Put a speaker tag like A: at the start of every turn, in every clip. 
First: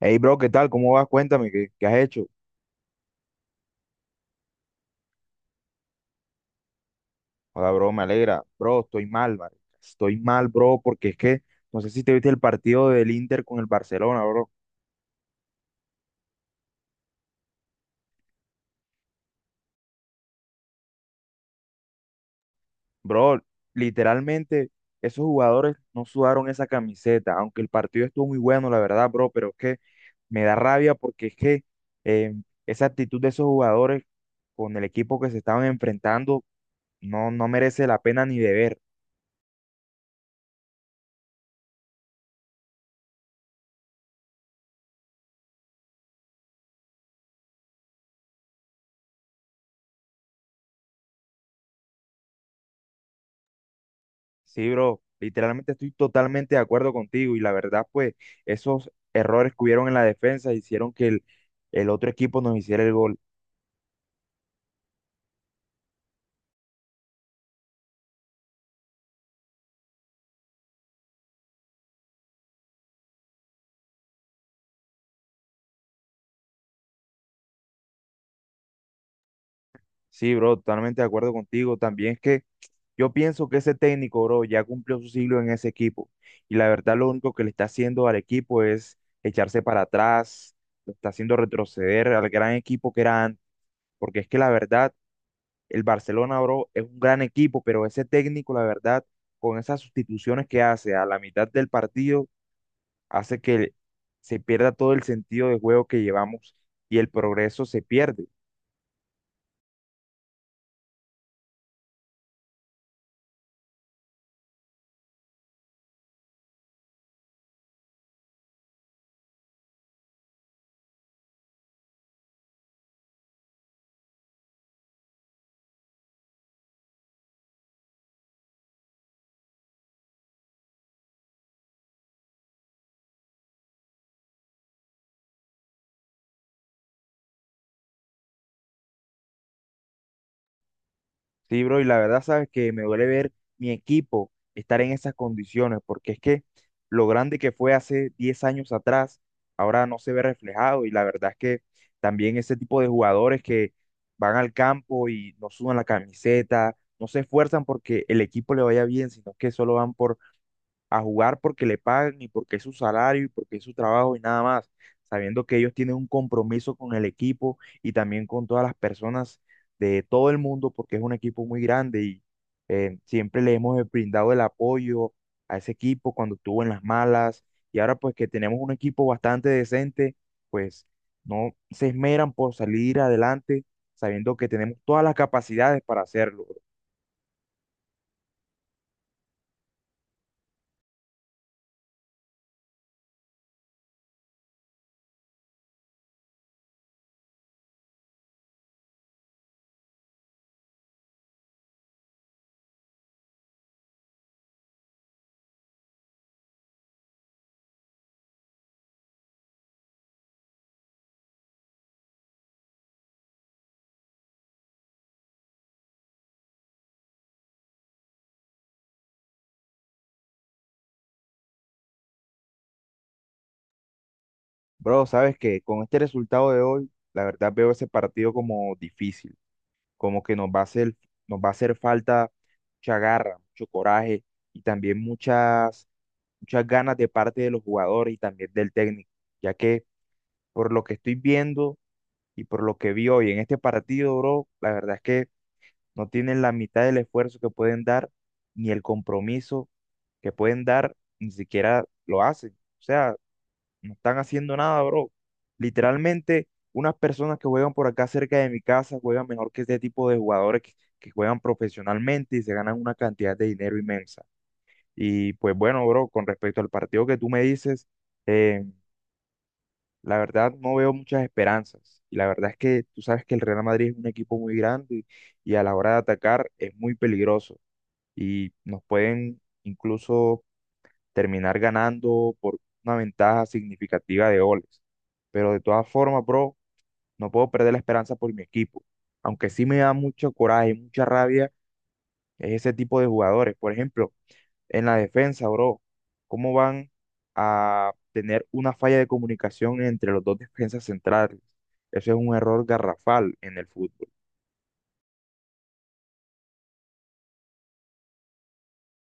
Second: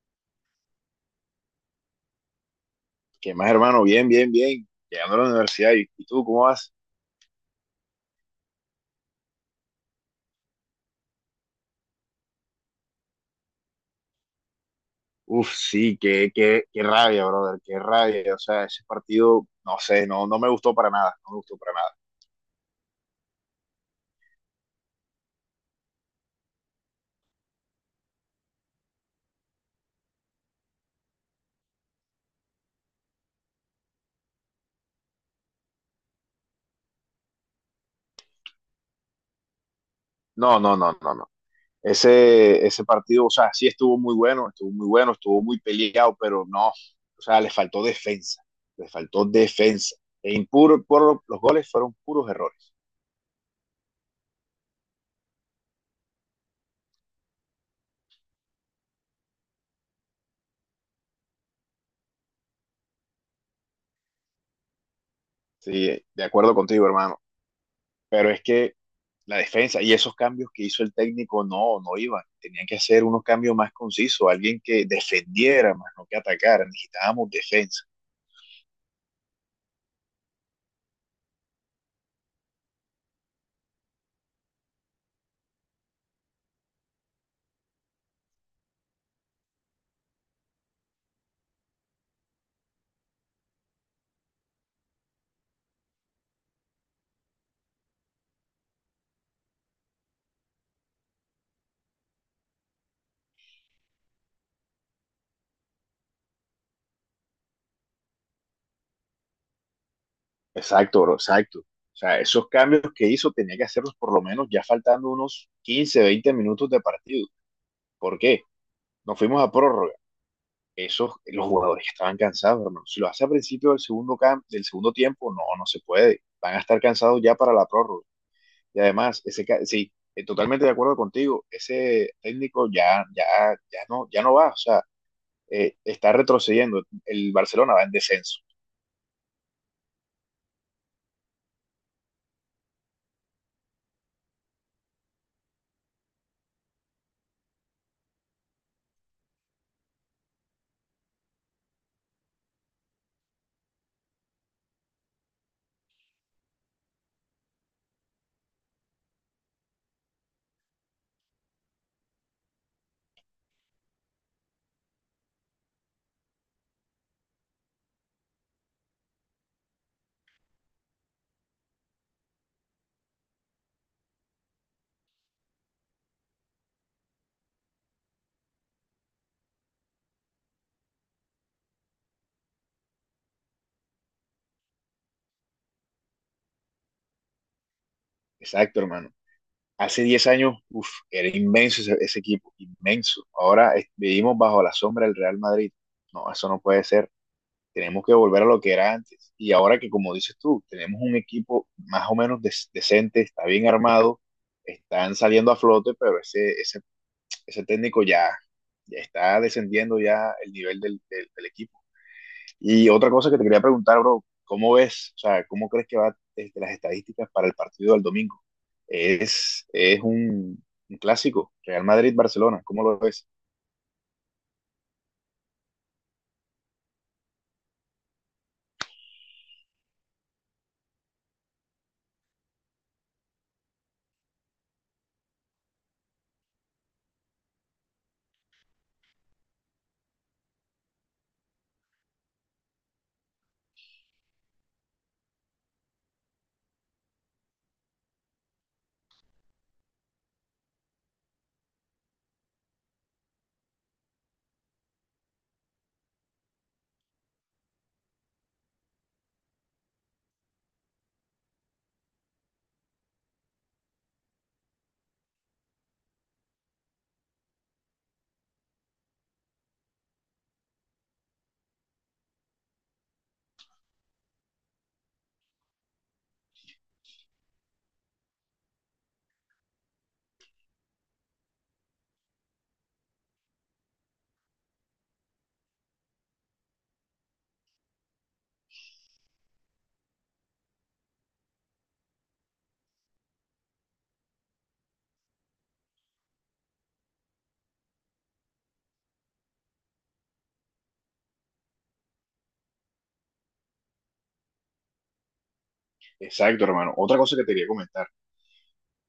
A: Hey, bro, ¿qué tal? ¿Cómo vas? Cuéntame, ¿qué has hecho?
B: ¿Qué más, hermano? Bien, bien, bien. Llegando a la universidad. ¿Y tú cómo vas?
A: Hola, bro, me alegra. Bro, estoy mal, marica. Estoy mal, bro, porque es que no sé si te viste el partido del Inter con el Barcelona, bro.
B: Uf, sí, qué rabia, brother, qué rabia. O sea, ese partido, no sé, no me gustó para nada, no me gustó para nada.
A: Bro, literalmente, esos jugadores no sudaron esa camiseta, aunque el partido estuvo muy bueno, la verdad, bro, pero es que me da rabia porque es que eh, esa actitud de esos jugadores con el equipo que se estaban enfrentando no merece la pena ni de ver.
B: No, no, no, no, no. Ese partido, o sea, sí estuvo muy bueno, estuvo muy bueno, estuvo muy peleado, pero no, o sea, le faltó defensa, le faltó defensa. E impuro, por, los goles fueron puros errores.
A: Sí, bro, literalmente estoy totalmente de acuerdo contigo y la verdad, pues esos errores que hubieron en la defensa hicieron que el otro equipo nos hiciera el gol.
B: Sí, de acuerdo contigo, hermano. Pero es que la defensa y esos cambios que hizo el técnico no iban. Tenían que hacer unos cambios más concisos, alguien que defendiera más, no que atacara. Necesitábamos defensa.
A: Sí, bro, totalmente de acuerdo contigo. También es que yo pienso que ese técnico, bro, ya cumplió su siglo en ese equipo y la verdad lo único que le está haciendo al equipo es echarse para atrás, lo está haciendo retroceder al gran equipo que era antes, porque es que la verdad el Barcelona, bro, es un gran equipo, pero ese técnico, la verdad, con esas sustituciones que hace a la mitad del partido, hace que se pierda todo el sentido de juego que llevamos y el progreso se pierde.
B: Exacto, bro, exacto. O sea, esos cambios que hizo tenía que hacerlos por lo menos ya faltando unos 15-20 minutos de partido. ¿Por qué? Nos fuimos a prórroga. Esos, los jugadores estaban cansados, hermano. Si lo hace al principio del segundo, del segundo tiempo, no se puede. Van a estar cansados ya para la prórroga. Y además, ese, sí, totalmente de acuerdo contigo, ese técnico ya no, ya no va, o sea, está retrocediendo, el Barcelona va en descenso.
A: Sí, bro, y la verdad, sabes que me duele ver mi equipo estar en esas condiciones, porque es que lo grande que fue hace 10 años atrás, ahora no se ve reflejado, y la verdad es que también ese tipo de jugadores que van al campo y no sudan la camiseta, no se esfuerzan porque el equipo le vaya bien, sino que solo van por a jugar porque le pagan y porque es su salario y porque es su trabajo y nada más, sabiendo que ellos tienen un compromiso con el equipo y también con todas las personas de todo el mundo porque es un equipo muy grande y siempre le hemos brindado el apoyo a ese equipo cuando estuvo en las malas y ahora pues que tenemos un equipo bastante decente, pues no se esmeran por salir adelante sabiendo que tenemos todas las capacidades para hacerlo.
B: Exacto, hermano. Hace 10 años, uf, era inmenso ese equipo, inmenso. Ahora vivimos bajo la sombra del Real Madrid. No, eso no puede ser. Tenemos que volver a lo que era antes. Y ahora que, como dices tú, tenemos un equipo más o menos decente, está bien armado, están saliendo a flote, pero ese técnico ya, ya está descendiendo ya el nivel del equipo. Y otra cosa que te quería preguntar, bro, ¿cómo ves, o sea, cómo crees que va este, las estadísticas para el partido del domingo? Es un clásico, Real Madrid-Barcelona, ¿cómo lo ves?
A: Bro, sabes que con este resultado de hoy, la verdad veo ese partido como difícil, como que nos va a hacer falta mucha garra, mucho coraje y también muchas ganas de parte de los jugadores y también del técnico, ya que por lo que estoy viendo y por lo que vi hoy en este partido, bro, la verdad es que no tienen la mitad del esfuerzo que pueden dar, ni el compromiso que pueden dar, ni siquiera lo hacen. O sea, no están haciendo nada, bro. Literalmente, unas personas que juegan por acá cerca de mi casa juegan mejor que este tipo de que juegan profesionalmente y se ganan una cantidad de dinero inmensa. Y pues bueno, bro, con respecto al partido que tú me dices, eh, la verdad no veo muchas esperanzas. Y la verdad es que tú sabes que el Real Madrid es un equipo muy grande y a la hora de atacar es muy peligroso. Y nos pueden incluso terminar ganando por una ventaja significativa de goles. Pero de todas formas, bro, no puedo perder la esperanza por mi equipo. Aunque sí me da mucho coraje y mucha rabia es ese tipo de jugadores. Por ejemplo, en la defensa, bro, ¿cómo van a tener una falla de comunicación entre los dos defensas centrales? Eso es un error garrafal en el fútbol.
B: Exacto, hermano. Otra cosa que te quería comentar,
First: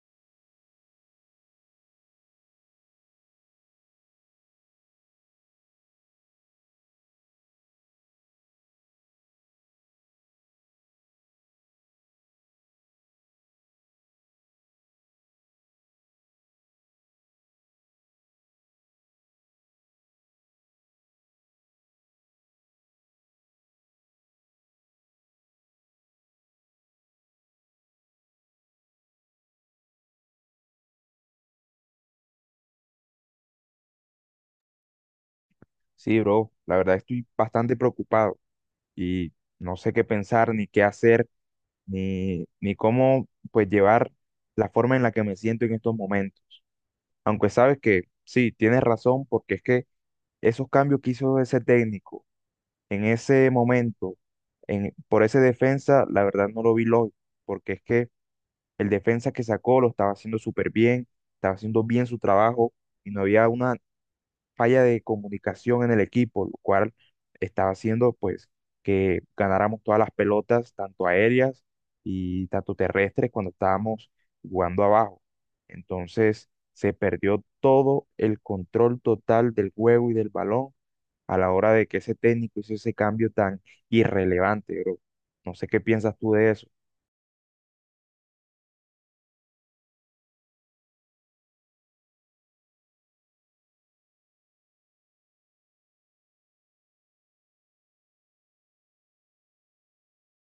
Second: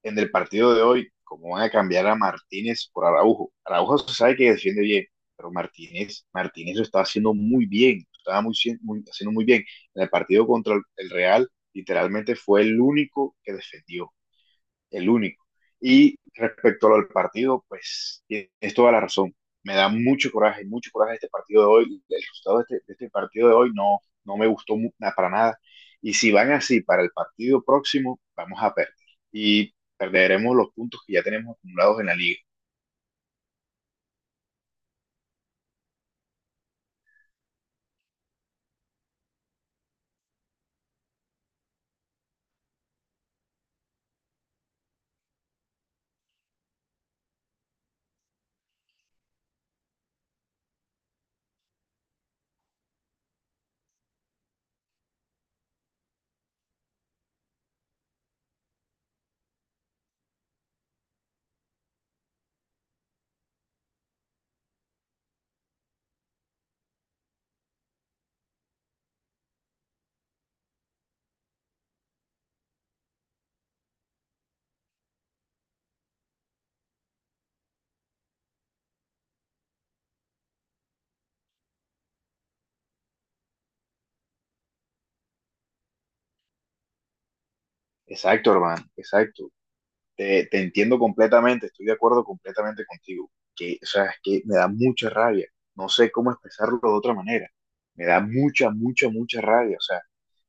B: en el partido de hoy, cómo van a cambiar a Martínez por Araujo. Araujo se sabe que defiende bien, pero Martínez, Martínez lo estaba haciendo muy bien, lo estaba muy, muy, haciendo muy bien. En el partido contra el Real, literalmente fue el único que defendió el único. Y respecto al partido, pues es toda la razón. Me da mucho coraje este partido de hoy. El resultado de este partido de hoy no me gustó para nada. Y si van así para el partido próximo, vamos a perder. Y perderemos los puntos que ya tenemos acumulados en la liga.
A: Sí, bro, la verdad estoy bastante preocupado y no sé qué pensar ni qué hacer ni cómo pues llevar la forma en la que me siento en estos momentos. Aunque sabes que sí, tienes razón, porque es que esos cambios que hizo ese técnico en ese momento, en, por ese defensa, la verdad no lo vi lógico, porque es que el defensa que sacó lo estaba haciendo súper bien, estaba haciendo bien su trabajo y no había una falla de comunicación en el equipo, lo cual estaba haciendo pues que ganáramos todas las pelotas, tanto aéreas y tanto terrestres, cuando estábamos jugando abajo. Entonces se perdió todo el control total del juego y del balón a la hora de que ese técnico hizo ese cambio tan irrelevante, bro. No sé qué piensas tú de eso.
B: Exacto, hermano, exacto. Te entiendo completamente, estoy de acuerdo completamente contigo. Que, o sea, es que me da mucha rabia. No sé cómo expresarlo de otra manera. Me da mucha, mucha, mucha rabia. O sea,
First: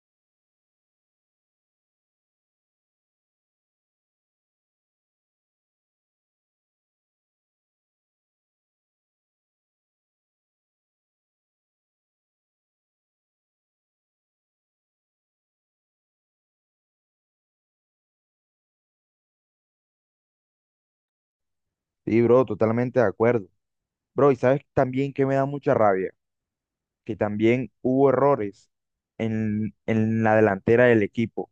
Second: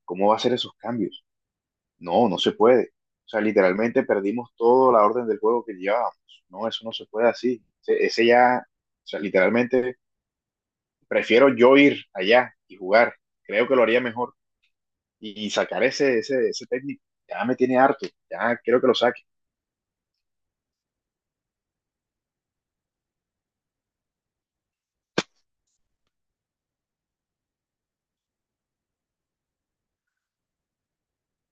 B: ¿cómo va a ser esos cambios? No se puede. O sea, literalmente perdimos toda la orden del juego que llevábamos. No, eso no se puede así. Ese ya, o sea, literalmente prefiero yo ir allá y jugar. Creo que lo haría mejor. Y sacar ese técnico ya me tiene harto. Ya quiero que lo saque.
A: Sí, bro, totalmente de acuerdo. Bro, y sabes también que me da mucha rabia, que también hubo errores en la delantera del equipo.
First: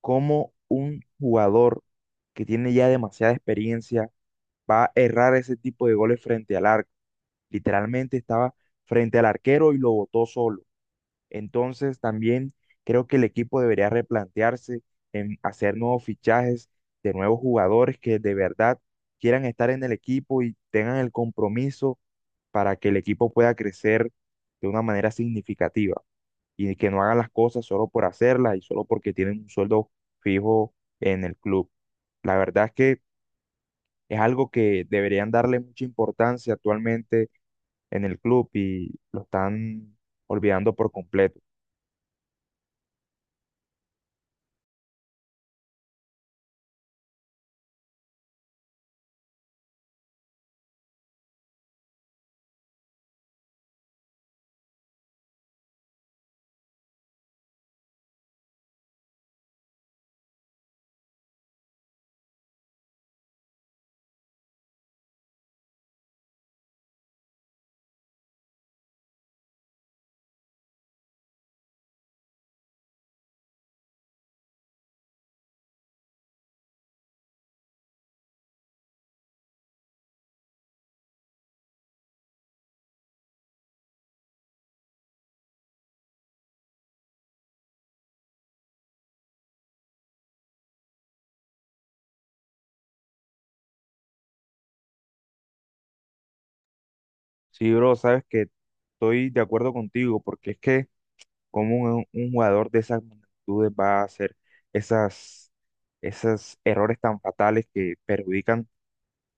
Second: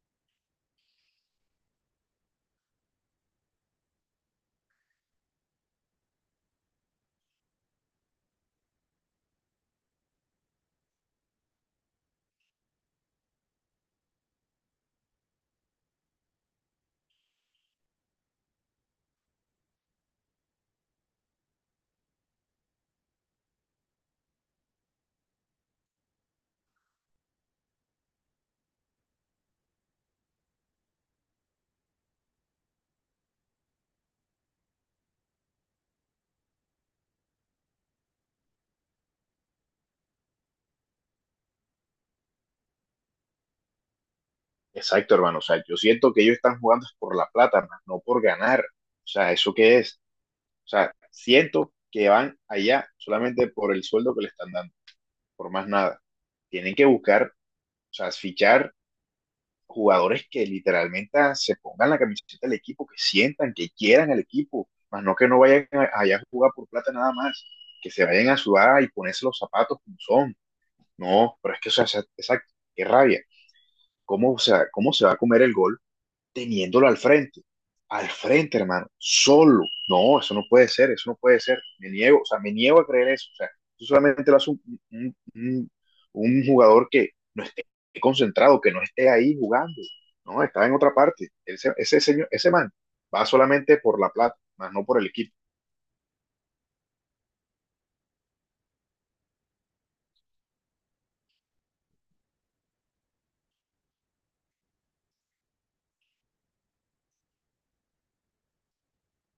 A: ¿Cómo un jugador que tiene ya demasiada experiencia va a errar ese tipo de goles frente al arco? Literalmente estaba frente al arquero y lo botó solo. Entonces también creo que el equipo debería replantearse en hacer nuevos fichajes de nuevos jugadores que de verdad quieran estar en el equipo y tengan el compromiso para que el equipo pueda crecer de una manera significativa y que no hagan las cosas solo por hacerlas y solo porque tienen un sueldo fijo en el club. La verdad es que es algo que deberían darle mucha importancia actualmente en el club y lo están olvidando por completo.
B: Exacto, hermano. O sea, yo siento que ellos están jugando es por la plata, más no por ganar. O sea, ¿eso qué es? O sea, siento que van allá solamente por el sueldo que le están dando, por más nada. Tienen que buscar, o sea, fichar jugadores que literalmente se pongan la camiseta del equipo, que sientan, que quieran el equipo, más no que no vayan allá a jugar por plata nada más, que se vayan a sudar y ponerse los zapatos como son. No, pero es que, o sea, exacto, qué rabia. ¿Cómo, o sea, cómo se va a comer el gol? Teniéndolo al frente, hermano, solo. No, eso no puede ser, eso no puede ser. Me niego, o sea, me niego a creer eso. O sea, eso solamente lo hace un un jugador que no esté concentrado, que no esté ahí jugando. No, estaba en otra parte. Ese señor, ese man va solamente por la plata, más no por el equipo.
A: Sí, bro, sabes que estoy de acuerdo contigo porque es que como un jugador de esas magnitudes va a hacer esas, esos errores tan fatales que perjudican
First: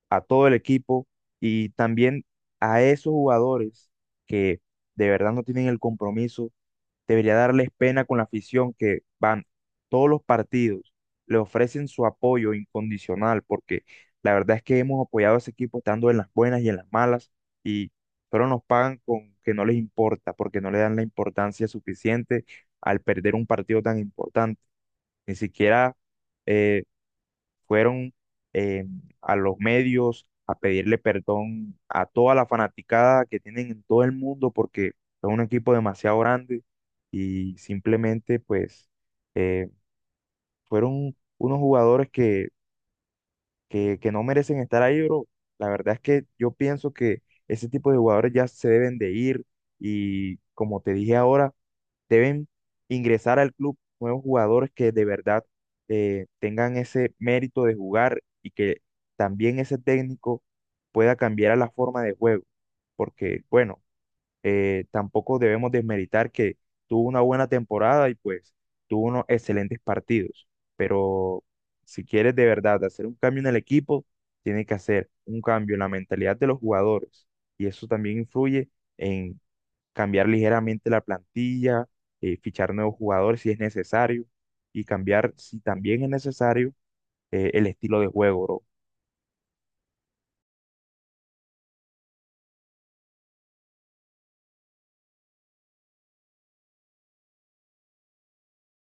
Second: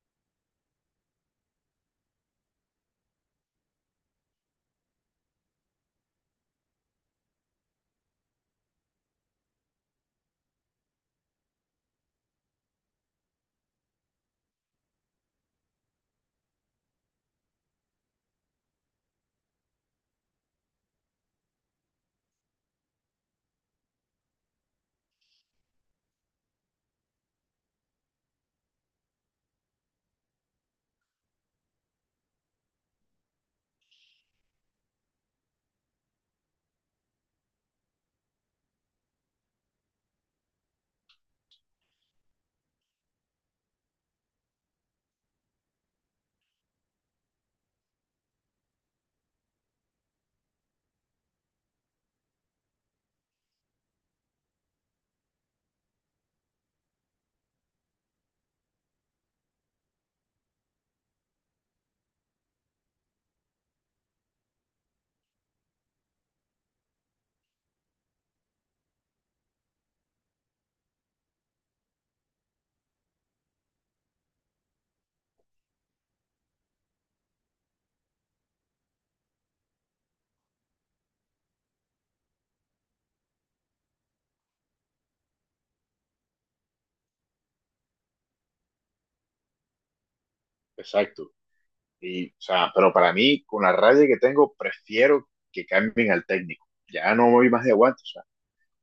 A: a todo el equipo y también a esos jugadores que de verdad no tienen el compromiso, debería darles pena con la afición que van todos los partidos, le ofrecen su apoyo incondicional, porque la verdad es que hemos apoyado a ese equipo estando en las buenas y en las malas, y pero nos pagan con que no les importa, porque no le dan la importancia suficiente al perder un partido tan importante. Ni siquiera eh, fueron eh, a los medios a pedirle perdón a toda la fanaticada que tienen en todo el mundo porque son un equipo demasiado grande y simplemente pues eh, fueron unos que no merecen estar ahí, bro. La verdad es que yo pienso que ese tipo de jugadores ya se deben de ir y como te dije ahora, deben ingresar al club nuevos jugadores que de verdad tengan ese mérito de jugar y que también ese técnico pueda cambiar a la forma de juego, porque bueno, tampoco debemos desmeritar que tuvo una buena temporada y pues tuvo unos excelentes partidos, pero si quieres de verdad hacer un cambio en el equipo, tienes que hacer un cambio en la mentalidad de los jugadores y eso también influye en cambiar ligeramente la plantilla, fichar nuevos jugadores si es necesario y cambiar, si también es necesario, el estilo de juego, bro.
B: Exacto. O sea, pero para mí, con la rabia que tengo, prefiero que cambien al técnico. Ya no voy más de aguantos.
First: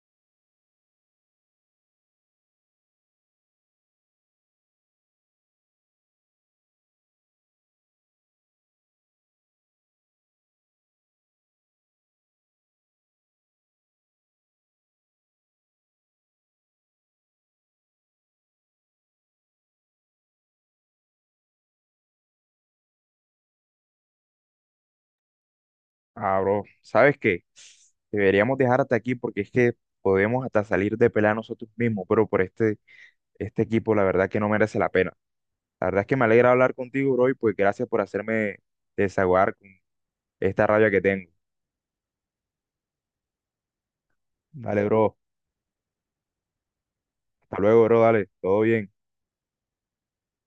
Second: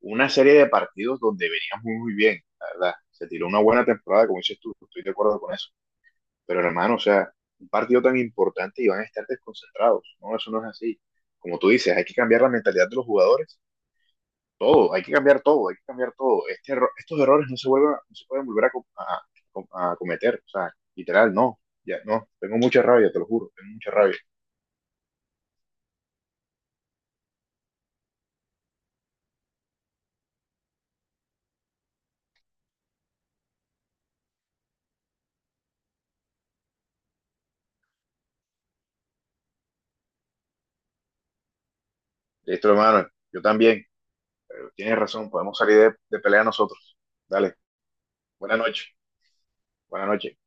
B: Una serie de partidos donde veníamos muy, muy bien, la verdad. Se tiró una buena temporada, como dices tú, estoy de acuerdo con eso. Pero hermano, o sea, un partido tan importante y van a estar desconcentrados. No, eso no es así. Como tú dices, hay que cambiar la mentalidad de los jugadores. Todo, hay que cambiar todo, hay que cambiar todo. Estos errores no se vuelven, no se pueden volver a, co- a cometer. O sea, literal, no. Ya, no, tengo mucha rabia, te lo juro, tengo mucha rabia.
A: Ah, bro, ¿sabes qué? Deberíamos dejar hasta aquí porque es que podemos hasta salir de pelea nosotros mismos, pero por este equipo la verdad que no merece la pena. La verdad es que me alegra hablar contigo, bro, y pues gracias por hacerme desahogar con esta rabia que tengo.
B: Listo, hermano, yo también. Pero
A: Dale,
B: tienes
A: bro.
B: razón, podemos salir de pelea nosotros. Dale,
A: Hasta luego, bro. Dale.
B: buena
A: Todo bien.
B: noche, buena noche.